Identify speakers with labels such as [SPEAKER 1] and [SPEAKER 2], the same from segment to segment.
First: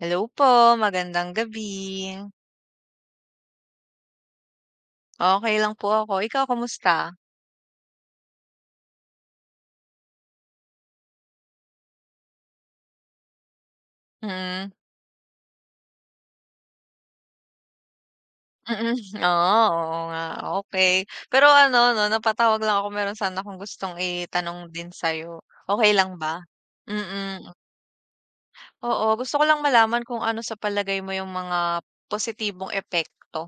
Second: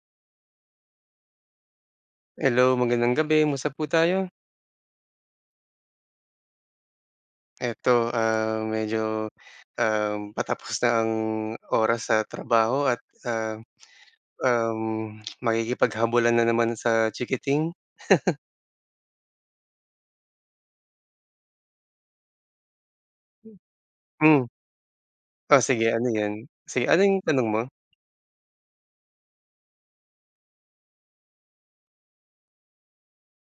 [SPEAKER 1] Hello po. Magandang gabi.
[SPEAKER 2] Hello. Magandang gabi. Musta po tayo?
[SPEAKER 1] Okey lang po ako. Ikaw kamusta?
[SPEAKER 2] Eto, ah, medyo, um, patapos na ang oras sa trabaho at, um,
[SPEAKER 1] Mm.
[SPEAKER 2] um, makikipaghabulan na naman sa chikiting.
[SPEAKER 1] Mm, oh, oo nga, okey. Pero ano 'no, napatawag lang ako meron sana akong gustong
[SPEAKER 2] Hmm.
[SPEAKER 1] itanong din sayo,
[SPEAKER 2] Oh,
[SPEAKER 1] okey
[SPEAKER 2] sige ano
[SPEAKER 1] lang ba?
[SPEAKER 2] 'yan? Sige, ano yung tanong
[SPEAKER 1] Mm.
[SPEAKER 2] mo?
[SPEAKER 1] Oo. Gusto ko lang malaman kung ano sa palagay mo yung mga positibong epekto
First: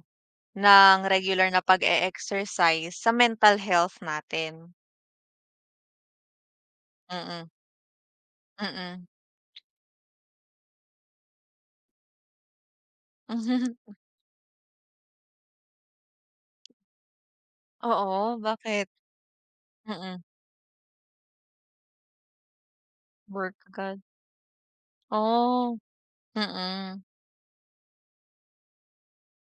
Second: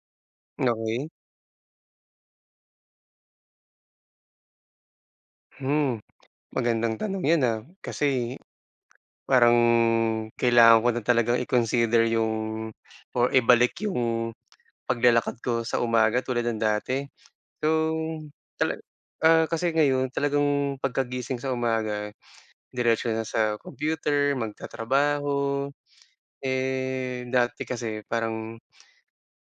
[SPEAKER 1] ng
[SPEAKER 2] Okey.
[SPEAKER 1] regular na pag-e-exercise sa mental health natin?
[SPEAKER 2] Mm, magandang tanong 'yan,
[SPEAKER 1] Mm.
[SPEAKER 2] ah, kasi,
[SPEAKER 1] Mm.
[SPEAKER 2] parang kailangan ko na talagang i-consider yung or ibalik yung paglalakad ko sa umaga tulad ng dati. So
[SPEAKER 1] Oo.
[SPEAKER 2] tala
[SPEAKER 1] Bakit?
[SPEAKER 2] ah, kasi ngayon
[SPEAKER 1] Mm.
[SPEAKER 2] talagang pagkagising sa umaga diretso na
[SPEAKER 1] Work
[SPEAKER 2] sa
[SPEAKER 1] agad.
[SPEAKER 2] computer, magtatrabaho,
[SPEAKER 1] Oh. Mm.
[SPEAKER 2] eh, dati kasi parang,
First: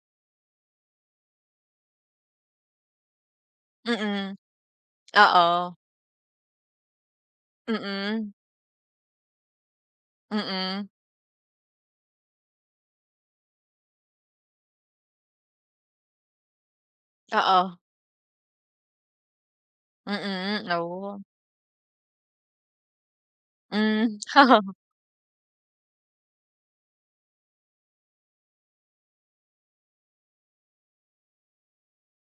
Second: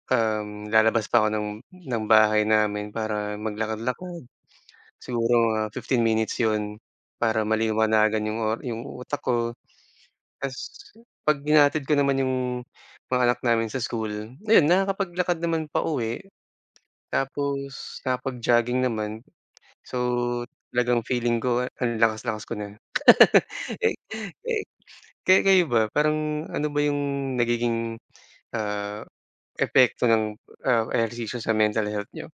[SPEAKER 2] um, lalabas pa ako ng ng bahay namin para maglakad-lakad,
[SPEAKER 1] Mm.
[SPEAKER 2] siguro mga
[SPEAKER 1] Oo.
[SPEAKER 2] 15 minutes 'yon para maliwanagan
[SPEAKER 1] Mm.
[SPEAKER 2] yung o yung utak ko. Tapos
[SPEAKER 1] Mm.
[SPEAKER 2] 'pag hinahatid ko naman yung mga anak namin sa school, ayun nakakapaglakad naman pauwi.
[SPEAKER 1] Oo.
[SPEAKER 2] Tapos nakaka-pagjogging naman. So,
[SPEAKER 1] Mm.
[SPEAKER 2] talagang
[SPEAKER 1] Oh.
[SPEAKER 2] feeling ko ang lakas-lakas ko na.
[SPEAKER 1] Hmm.
[SPEAKER 2] Kayo kayo ba, parang ano ba yung nagiging, ah, epekto ng, ah, ehersisyo sa mental health niyo?